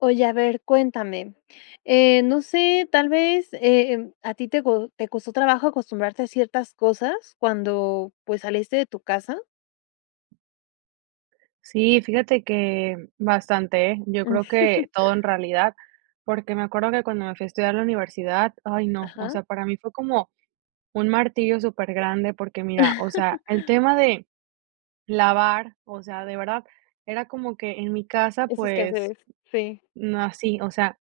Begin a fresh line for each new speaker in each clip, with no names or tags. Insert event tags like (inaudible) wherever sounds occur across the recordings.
Oye, a ver, cuéntame. Eh, no sé, tal vez, em, ¿a ti te co te costó trabajo acostumbrarte a ciertas cosas cuando, pues, saliste de tu casa?
Sí, fíjate que bastante, ¿eh? Yo
Mm.
creo que todo en
(chuckles)
realidad, porque, me acuerdo que cuando me fui a estudiar la universidad, ay no, o
Ajá.
sea, para mí fue como un martirio, súper grande, porque mira, o sea,
(chuckles)
el tema de lavar, o sea, de verdad, era como que en mi casa,
Esos
pues,
quehaceres, sí.
no hací o sea,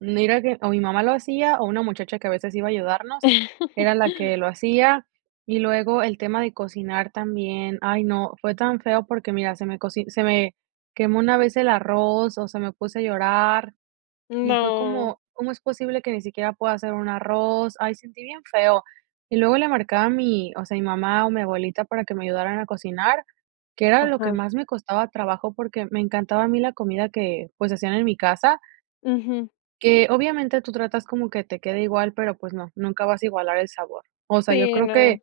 no era que o mi mamá lo hacía, o una muchacha que a veces iba a ayudarnos,
(chuckles)
era la que lo hacía, y luego el tema de cocinar también, ay no, fue tan feo porque mira, se me coci se me quemó una vez el arroz, o sea, me puse a llorar y fue
No.
como: "¿Cómo es posible que ni siquiera pueda hacer un arroz?". Ay, sentí bien feo. Y luego le marqué a mi o sea, mi mamá o mi abuelita para que me ayudaran a cocinar, que era lo que
Ajá.
más me costaba trabajo, porque, me encantaba a mí la comida que, pues, hacían en mi casa
Ujú.
que, obviamente, tú tratas como que te quede igual, pero, pues, no, nunca vas a igualar el sabor. O sea, yo
Sí,
creo que
no.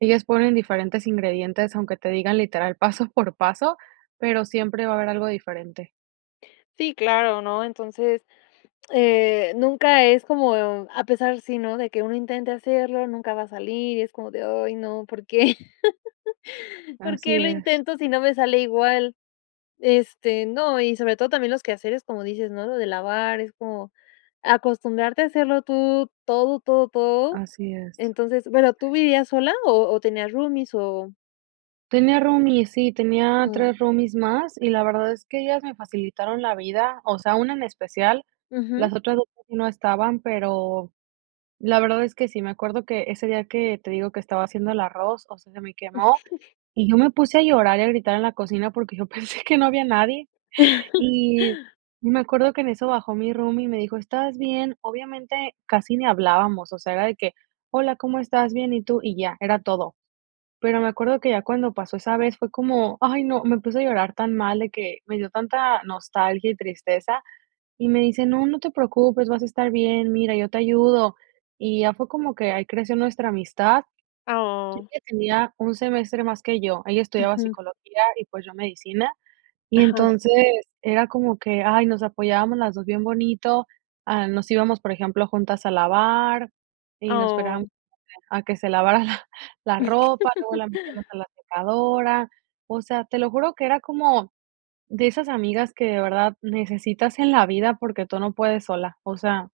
ellas ponen diferentes ingredientes, aunque te digan literal paso por paso, pero, siempre va a haber algo diferente.
Sí, claro, ¿no? Entonces, eh, nunca es como a pesar sí, ¿no? De que uno intente hacerlo, nunca va a salir, y es como de: "Ay no, ¿por qué? (laughs) ¿Por
Así
qué lo
es.
intento si no me sale igual?". Este no, y sobre todo también los quehaceres como dices, ¿no? Lo de lavar, es como acostumbrarte a hacerlo tú, todo, todo, todo.
Así es.
Entonces, bueno, ¿tú vivías sola, o o tenías roomies o?
Tenía roomies, sí, tenía
Mm.
3 roomies más, y la verdad es que ellas me facilitaron la vida. O sea, una en especial, las
Ujú.
otras 2 casi no estaban, pero la verdad es que sí. Me acuerdo que ese día que te digo que estaba haciendo el arroz, o sea, se me quemó,
(chuckles)
y yo me puse a llorar y a gritar en la cocina, porque yo pensé que no había nadie. Y
(chuckles)
me acuerdo que en eso bajó mi roomie, y me dijo: "¿Estás bien?" Obviamente, casi ni hablábamos, o sea, era de que: "Hola, ¿cómo estás? Bien, ¿y tú?". Y ya, era todo. Pero me acuerdo que ya cuando pasó esa vez fue como, ay no, me puse a llorar tan mal de que me dio tanta nostalgia y tristeza, y me dice: "No, no te preocupes, vas a estar bien, mira, yo te ayudo". Y ya fue como que ahí creció nuestra amistad.
Oh.
Ella tenía un semestre más que yo, ella estudiaba
Ujú.
psicología y, pues, yo medicina, y
Ajá.
entonces era como que, ay, nos apoyábamos las 2 bien bonito, ah, nos íbamos, por ejemplo, juntas a lavar, y nos esperábamos
Oh.
a que se lavara la la ropa, luego la metíamos
(laughs)
a la secadora. O sea, te lo juro que era como de esas amigas que de verdad necesitas en la vida porque tú no puedes sola. O sea,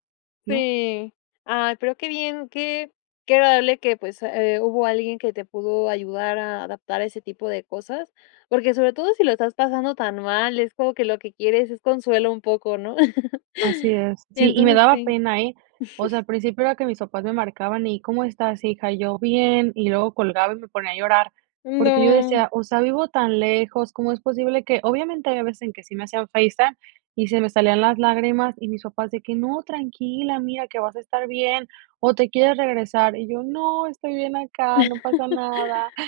¿no?
Sí. Ay, pero qué bien, que que agradable, eh, que, pues, hubo alguien que te pudo ayudar a adaptar a ese tipo de cosas, porque porque sobre todo si lo estás pasando tan mal, es como que lo que quieres es consuelo un poco, ¿no? (chuckles)
Así es. Sí, y me
Entonces
daba
sí
pena, eh, o sea,
(chuckles)
al principio era que mis papás me marcaban y: "¿Cómo estás, hija?" Y yo: "Bien", y luego colgaba y me ponía a llorar. Porque yo
No.
decía: "O sea, vivo tan lejos, ¿cómo es posible que?" Obviamente, hay veces en que sí me hacían FaceTime y se me salían las lágrimas, y mis papás de que: "No, tranquila, mira, que vas a estar bien, o te quieres regresar", y yo: "No, estoy bien acá, no pasa nada".
(chuckles)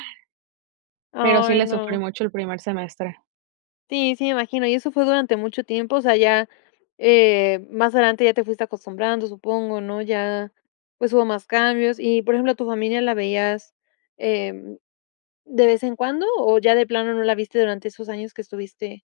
Pero sí
Ay
le sufrí
no.
mucho el primer semestre. (chuckles)
Sí, sí me imagino, y eso fue durante mucho tiempo, o sea ya, eh, más adelante ya te fuiste acostumbrando, supongo, ¿no? Ya pues, hubo más cambios y por ejemplo, ¿tu familia la veías, em, de vez en cuando, o ya de plano no la viste durante esos años que estuviste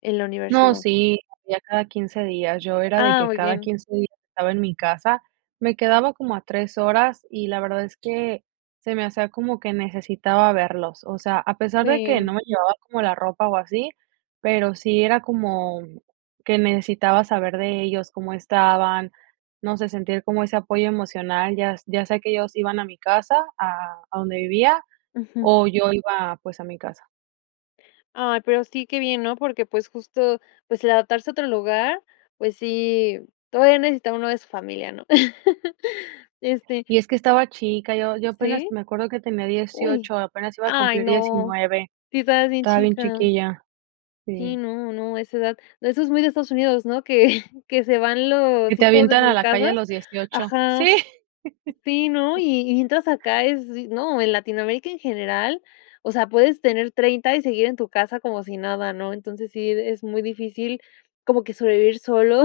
en la
No,
universidad?
sí, los veía cada 15 días, yo era de
Ah,
que
muy
cada
bien.
15 días estaba en mi casa, me quedaba como a 3 horas, y la verdad es que se me hacía como que necesitaba verlos, o sea, a pesar de que no
Sí.
me llevaba como la ropa o así, pero sí era como que necesitaba saber de ellos, cómo estaban, no sé, sentir como ese apoyo emocional. Ya s ya sea que ellos iban a mi casa, a a donde vivía,
Ujú.
o yo iba, pues, a mi casa.
Ay, pero, sí qué bien, ¿no? Porque pues, justo pues el adaptarse a otro lugar, pues sí, todavía necesita uno de su familia, ¿no? (laughs) Este
Y es que estaba chica, yo yo apenas,
¿Sí?
me acuerdo que tenía
Uy.
18, apenas iba a
Ay
cumplir
no,
19,
sí estabas bien
estaba bien
chica.
chiquilla,
Sí,
sí.
no, no, a esa edad. Eso es muy de Estados Unidos, ¿no? Que, que se van
Que
los
te
hijos de
avientan a
sus
la calle
casas.
a los 18.
Ajá.
Sí.
Sí, ¿no?
(laughs)
Y y mientras acá es, no, en Latinoamérica en general. O sea, puedes tener 30, y seguir en tu casa como si nada, ¿no? Entonces sí es muy difícil, como que sobrevivir solo,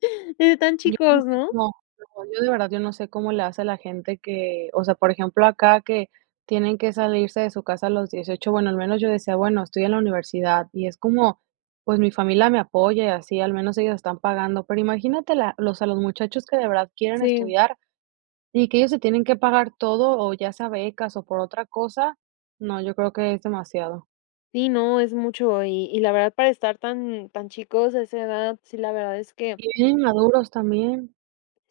(laughs) desde tan
Yo no
chicos,
sé
¿no?
cómo, no, yo de verdad yo no sé cómo le hace a la gente que, o sea, por ejemplo, acá, que tienen que salirse de su casa los 18. Bueno, al menos yo decía: "Bueno, estoy en la universidad. Y es como, pues, mi familia me apoya y así, al menos ellos están pagando", pero, imagínate la o sea, los muchachos que de verdad quieren
Sí.
estudiar, y que ellos se tienen que pagar todo, o ya sea becas o por otra cosa. No, yo creo que es demasiado.
Sí, no, es mucho. Y y la verdad para estar tan tan chicos a esa edad, sí, la verdad es que
Y bien maduros también.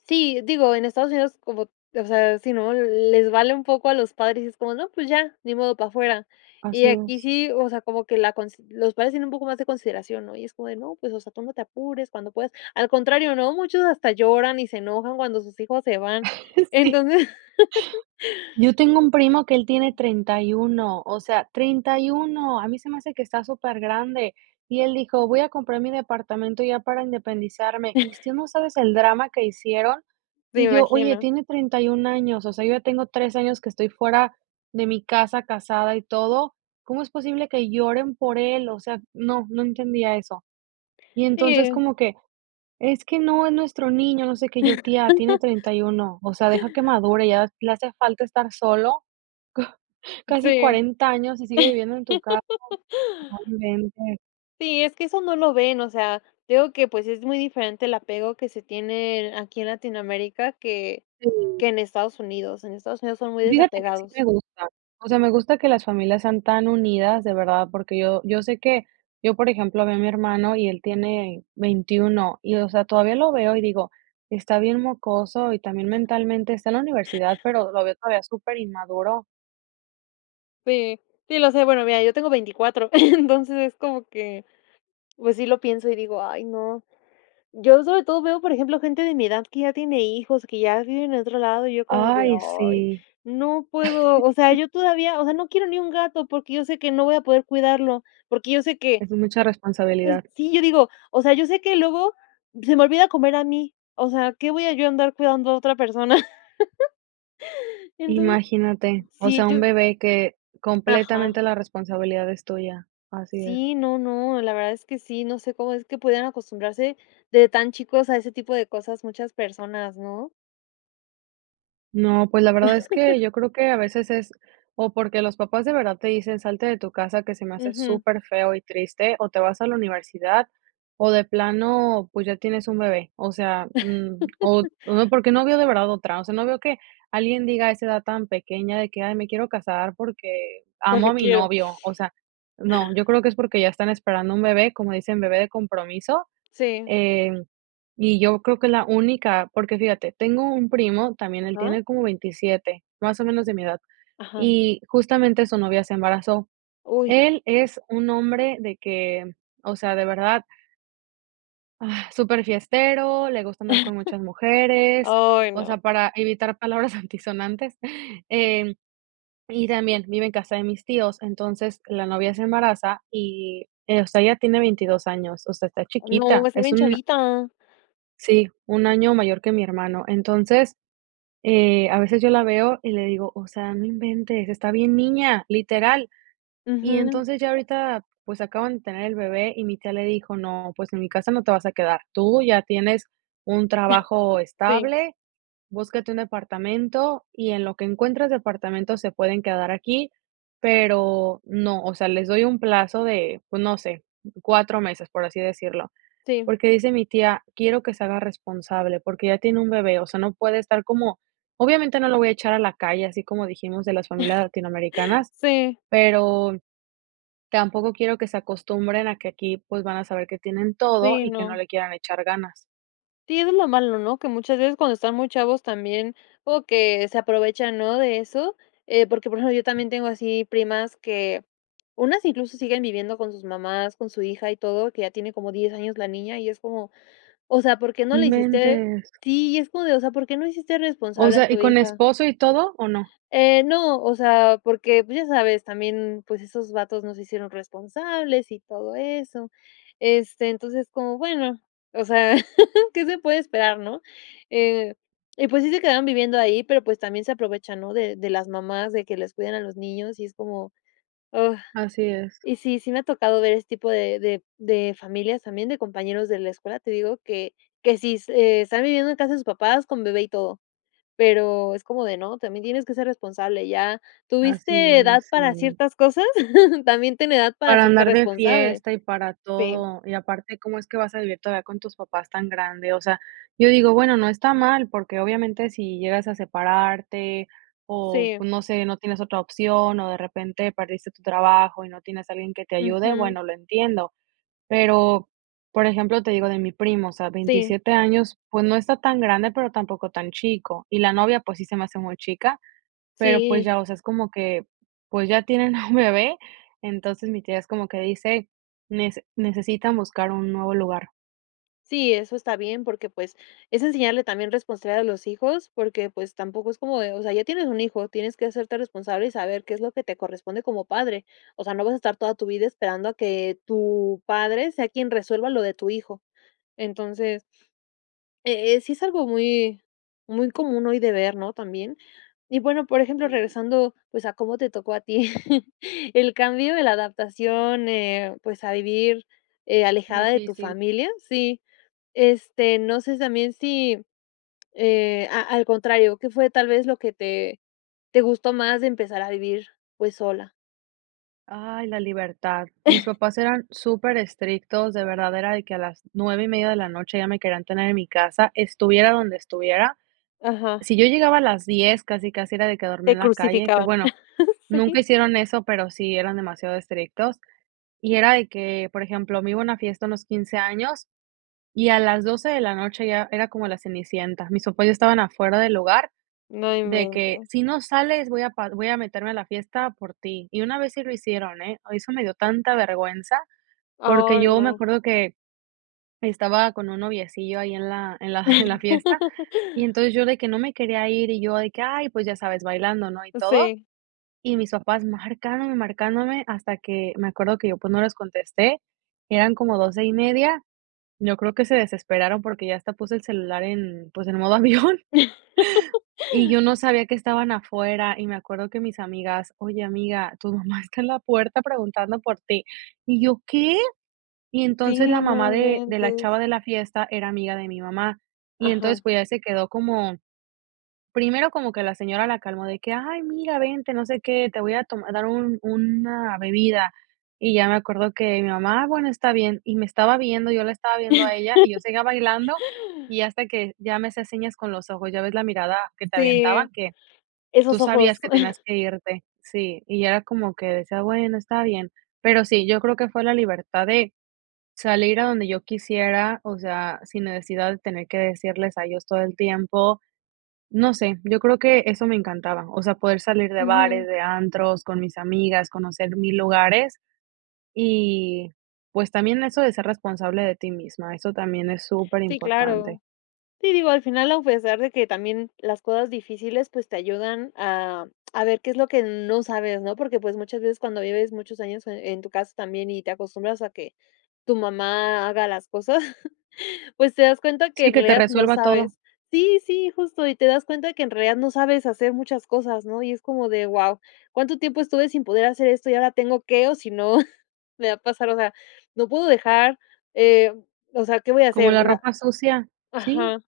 Sí, digo en Estados Unidos como o sea, sí, ¿no? Les vale un poco a los padres, es como, no, pues, ya ni modo para afuera. Y
Así
aquí
es.
sí, o sea, como que la cons los padres tienen un poco más de consideración, ¿no? Y es como de: "No, pues, o sea, tú no te apures cuando puedas", al contrario, ¿no? Muchos hasta lloran y se enojan cuando sus hijos se van.
Sí.
Entonces (laughs)
Yo tengo un primo que él tiene 31. O sea, 31, a mí se me hace que está súper grande. Y él dijo: "Voy a comprar mi departamento ya para independizarme". Mis
(chuckles)
tios, ¿no sabes el drama que hicieron?
Me
Y yo, oye,
imagino.
tiene 31 años. O sea, yo ya tengo 3 años que estoy fuera de mi casa casada y todo. ¿Cómo es posible que lloren por él? O sea, no no entendía eso. Y entonces,
Sí.
como que: "Es que no, es nuestro niño, no sé qué". Yo, tía: "Tiene
(chuckles)
31". O sea, deja que madure, ya le hace falta estar solo. Co casi
Sí.
40 años y sigue viviendo en tu casa, no
(laughs)
inventes.
Sí, es que eso no lo ven. O sea, te digo que, pues, es muy diferente el apego que se tienen aquí en Latinoamérica que
Sí.
que en Estados Unidos. En Estados Unidos son muy
Y fíjate que sí
desapegados.
me gusta. O sea, me gusta que las familias sean tan unidas, de verdad, porque yo yo sé que yo, por ejemplo, veo a mi hermano, y él tiene 21. Y, o sea, todavía lo veo, y digo: "Está bien mocoso", y también mentalmente está en la universidad, pero lo veo todavía súper inmaduro.
Sí, sí, lo sé. Bueno, mira, yo tengo 24, entonces es como que, pues, sí lo pienso, y digo: "Ay no". Yo sobre todo veo por ejemplo gente de mi edad que ya tiene hijos, que ya viven en otro lado, y yo como de:
Ay,
"Ay
sí.
no puedo". O sea yo todavía o sea,
(laughs)
no quiero ni un gato, porque yo sé que no voy a poder cuidarlo. Porque yo sé que
Es mucha
es
responsabilidad.
sí, yo digo: "O sea, yo sé que luego se me olvida comer a mí", o sea, ¿qué voy a yo andar cuidando a otra persona? (laughs) Entonces,
Imagínate. O
sí,
sea, un
yo
bebé que
Ajá.
completamente la responsabilidad es tuya. Así es.
Sí, no, no, la verdad es que sí, no sé cómo es que pudieran acostumbrarse de tan chicos a ese tipo de cosas muchas personas, ¿no?
No, pues, la verdad es que
(laughs)
yo creo que a veces es, o porque los papás de verdad te dicen salte de tu casa, que se me hace
Ujú.
súper feo y triste, o te vas a la universidad, o de plano, pues, ya tienes un bebé, o sea, mm, o
(laughs)
no, porque, no veo de verdad otra. O sea, no veo que alguien diga a esa edad tan pequeña, de que: "Ay, me quiero casar, porque, amo a
Porque
mi
quiero.
novio", o sea, no, yo creo que es porque ya están esperando un bebé, como dicen bebé de compromiso,
Sí.
eh, y yo creo que la única, porque fíjate, tengo un primo también, él
Ajá.
tiene como 27, más o menos de mi edad,
Ajá.
y justamente su novia se embarazó.
Uy.
Él es un hombre de que, o sea, de verdad. Agh, súper fiestero, le gusta andar con muchas
(chuckles)
mujeres,
Ay,
o sea,
no.
para evitar palabras antisonantes, eh, y también vive en casa de mis tíos, entonces, la novia se embaraza y, eh, o sea, ella tiene 22 años, o sea, está
No, va a
chiquita,
estar
es
bien
un a
chavita.
Sí, un año mayor que mi hermano. Entonces, eh, a veces yo la veo, y le digo: "O sea, no inventes, está bien niña", literal. Y
Ujú.
entonces, ya ahorita, pues, acaban de tener el bebé y mi tía le dijo: "No, pues, en mi casa no te vas a quedar. Tú ya tienes un trabajo
(chuckles) Sí.
estable, búscate un departamento, y en lo que encuentras departamento se pueden quedar aquí, pero no, o sea, les doy un plazo de, pues no sé, 4 meses", por así decirlo,
Sí.
Porque, dice mi tía, quiero que se haga responsable, porque, ya tiene un bebé, o sea, no puede estar como, obviamente, no lo voy a echar a la calle, así como dijimos de las familias
(chuckles)
latinoamericanas,
Sí.
pero, tampoco quiero que se acostumbren a que aquí, pues, van a saber que tienen todo
Sí,
y que no
no.
le quieran echar ganas.
Sí, eso es lo malo, ¿no? Que muchas veces cuando están muy chavos también o que se aprovechan, ¿no? De eso. Eh, porque por eso yo también tengo así primas que unas incluso siguen viviendo con sus mamás, con su hija y todo, que ya tiene como 10 años la niña y es como, o sea, ¿por qué no
No
la hiciste?
inventes.
Sí, y es como de, o sea, ¿por qué no hiciste
O
responsable a
sea, ¿y
tu
con
hija?
esposo y todo? ¿O no?
Eh, no, o sea, porque, pues, ya sabes, también, pues, esos vatos no se hicieron responsables y todo eso. Este, entonces, como bueno, o sea, (laughs) qué se puede esperar ¿no? Eh, y pues sí se quedaron viviendo ahí, pero pues también se aprovechan ¿no? De de las mamás, de que les cuiden a los niños y es como, ah,
Así es.
y sí sí me ha tocado ver este tipo de de de familias también de compañeros de la escuela te digo que que sí est están viviendo en casa sus papás con bebé y todo pero es como de no también tienes que ser responsable ya.
Así
¿Tuviste edad
es,
para
sí.
ciertas cosas? (chuckles) También tienes edad para
Para
hacerte
andar de
responsable.
fiesta y para
Sí.
todo, y aparte cómo es que vas a vivir todavía con tus papás tan grande. O sea, yo digo, bueno, no está mal, porque, obviamente, si llegas a separarte o,
Sí.
pues, no sé, no tienes otra opción, o de repente perdiste tu trabajo y no tienes alguien que te ayude,
Ujú.
bueno, lo entiendo. Pero, por ejemplo, te digo de mi primo, o sea,
Sí.
27 años, pues, no está tan grande, pero tampoco tan chico, y la novia, pues, sí se me hace muy chica, pero, pues,
Sí.
ya, o sea, es como que, pues, ya tienen a (chuckles) un bebé, entonces, mi tía es como que dice: "Nece necesitan buscar un nuevo lugar."
Sí eso está bien porque pues es enseñarle también responsabilidad a los hijos porque pues tampoco es como de o sea, ya tienes un hijo tienes que hacerte responsable y saber qué es lo que te corresponde como padre, o sea, no vas a estar toda tu vida esperando a que tu padre, sea quien resuelva lo de tu hijo. Entonces, eh, eh, sí es algo muy muy común hoy de ver, ¿no?, también. Y bueno, por ejemplo,
Sí.
regresando pues, a cómo te tocó a ti (chuckles) el cambio de la adaptación, eh, pues, a vivir eh, alejada de tu
Díficil.
familia, sí. Este, no sé, sí también si, eh, a al contrario, ¿qué fue tal vez lo que te te gustó más de empezar a vivir, pues, sola?
Ay, la libertad. Mis
(laughs)
papás eran super estrictos, de verdad era de que a las 9 y media de la noche ya me querían tener en mi casa, estuviera donde estuviera.
Ajá.
Si yo llegaba a las 10, casi, casi era de que dormía
Te
en la calle, que
crucificaban.
bueno, nunca
Sí.
hicieron eso, pero sí eran demasiado estrictos, y era de que, por ejemplo, me iba a una fiesta a unos 15 años y a las 12 de la noche ya era como la Cenicienta. Mis papás estaban afuera del lugar
No
de que:
inventes.
"Si no sales voy a pa voy a meterme a la fiesta por ti". Y una vez sí lo hicieron, ¿eh? Ay eso me dio tanta vergüenza
Oh,
porque yo me
no.
acuerdo que, estaba con un noviecillo ahí en la en la en la fiesta, y
(laughs)
entonces yo de que no me quería ir, y yo de que, ay pues ya sabes bailando, ¿no? y todo,
Sí.
y mis papás marcándome y marcándome hasta que me acuerdo que yo pues no les contesté, eran como 12 y media, yo creo que se desesperaron porque ya hasta puse el celular en, pues, en modo avión, y yo
(laughs)
no sabía que estaban afuera, y me acuerdo que mis amigas: "Oye amiga, tu mamá está en la puerta preguntando por ti", y yo: "¿Qué?" Y entonces la
Sí, no
mamá de de la
inventes.
chava de la fiesta, era amiga de mi mamá, y entonces
Ajá.
pues ya se quedó como, primero como que la señora la calmó de que: "Ay mira vente, no sé qué, te voy a tom a dar un una bebida". Y ya me acuerdo que mi mamá: "Ah, bueno, está bien", y me estaba viendo, yo la estaba viendo a ella, y yo seguía bailando,
(laughs)
y hasta que ya me hacía señas con los ojos, ya ves la mirada que te
Sí,
aventaba, que tú
esos ojos.
sabías que tenías
(laughs)
que irte. Sí, y era como que decía, bueno, está bien. Pero sí, yo creo que fue la libertad de salir a donde yo quisiera, o sea, sin necesidad de tener que decirles a ellos todo el tiempo, no sé, yo creo que eso me encantaba. O sea, poder salir de bares,
Ujú.
de antros con mis amigas, conocer mil lugares y, pues, también eso de ser responsable de ti misma. Eso también es
Sí,
superimportante.
claro. Sí, digo, al final a pesar de que también las cosas difíciles pues te ayudan a a ver qué es lo que no sabes ¿no? Porque pues muchas veces cuando vives muchos años e en tu casa también y te acostumbras a que tu mamá haga las cosas, (laughs) pues te das cuenta que
Sí,
en
que te
realidad no
resuelva todo.
sabes. Sí, sí justo y te das cuenta que en realidad no sabes hacer muchas cosas, ¿no? Y es como de: Wao, ¿cuánto tiempo estuve sin poder hacer esto? Y ahora tengo qué. O si no me va a pasar, o sea, no puedo dejar, eh, o sea, ¿qué voy a
Como
hacer,
la
o sea?"
ropa sucia, sí,
Ajá.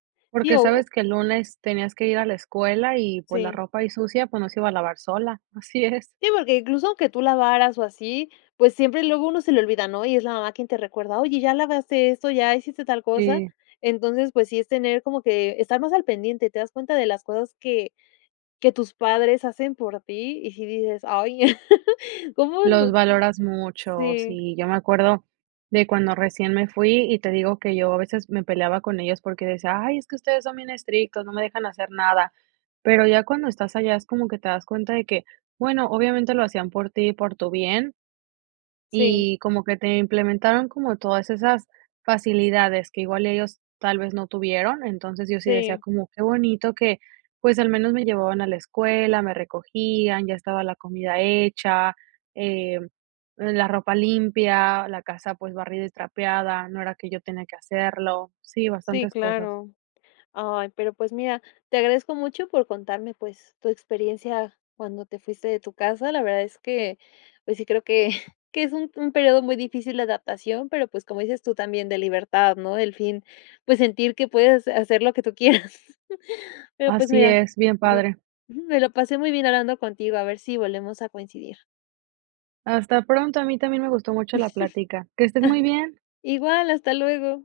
Sí,
porque
o
sabes que el lunes tenías que ir a la escuela, y pues, la
Sí.
ropa ahí sucia, pues, no se iba a lavar sola. Así es.
Sí porque incluso aunque tú lavaras o así, pues siempre luego uno se le olvida ¿no? Y es la mamá quien te recuerda oye ya lavaste esto, ya hiciste tal cosa.
Sí.
Entonces, pues sí, es tener como, que estar más al pendiente, te das cuenta de las cosas que que tus padres hacen por ti. Y si dices, ay, (laughs) cómo
Los
no
valoras muchos,
Sí.
sí. Yo me acuerdo de cuando recién me fui, y te digo que yo a veces me peleaba con ellos porque decía: "Ay, es que ustedes son bien estrictos, no me dejan hacer nada". Pero ya cuando estás allá es como que te das cuenta de que, bueno, obviamente lo hacían por ti y por tu bien.
Sí.
Y como que te implementaron, como todas esas facilidades que igual ellos tal vez no tuvieron. Entonces, yo sí decía
Sí.
como: "Qué bonito que, pues al menos me llevaban a la escuela, me recogían, ya estaba la comida hecha, eh, la ropa limpia, la casa, pues, barrida y trapeada", no era que yo tenía que hacerlo. Sí,
Sí,
bastantes cosas.
claro. Ay, pero, pues, mira, te agradezco mucho por contarme, pues, tu experiencia cuando te fuiste de tu casa. La verdad es que pues sí creo que que es un un periodo muy difícil de adaptación, pero pues, como dices tú también de libertad, ¿no? El fin pues sentir que puedes hacer lo que tú quieras. (laughs) Pero pues
Así
mira,
es, bien
me
padre.
ujú, me lo pasé muy bien hablando contigo, a ver si volvemos a coincidir.
Hasta pronto, a mí también me gustó mucho la plática. Que estés muy bien.
(laughs) Igual, hasta luego.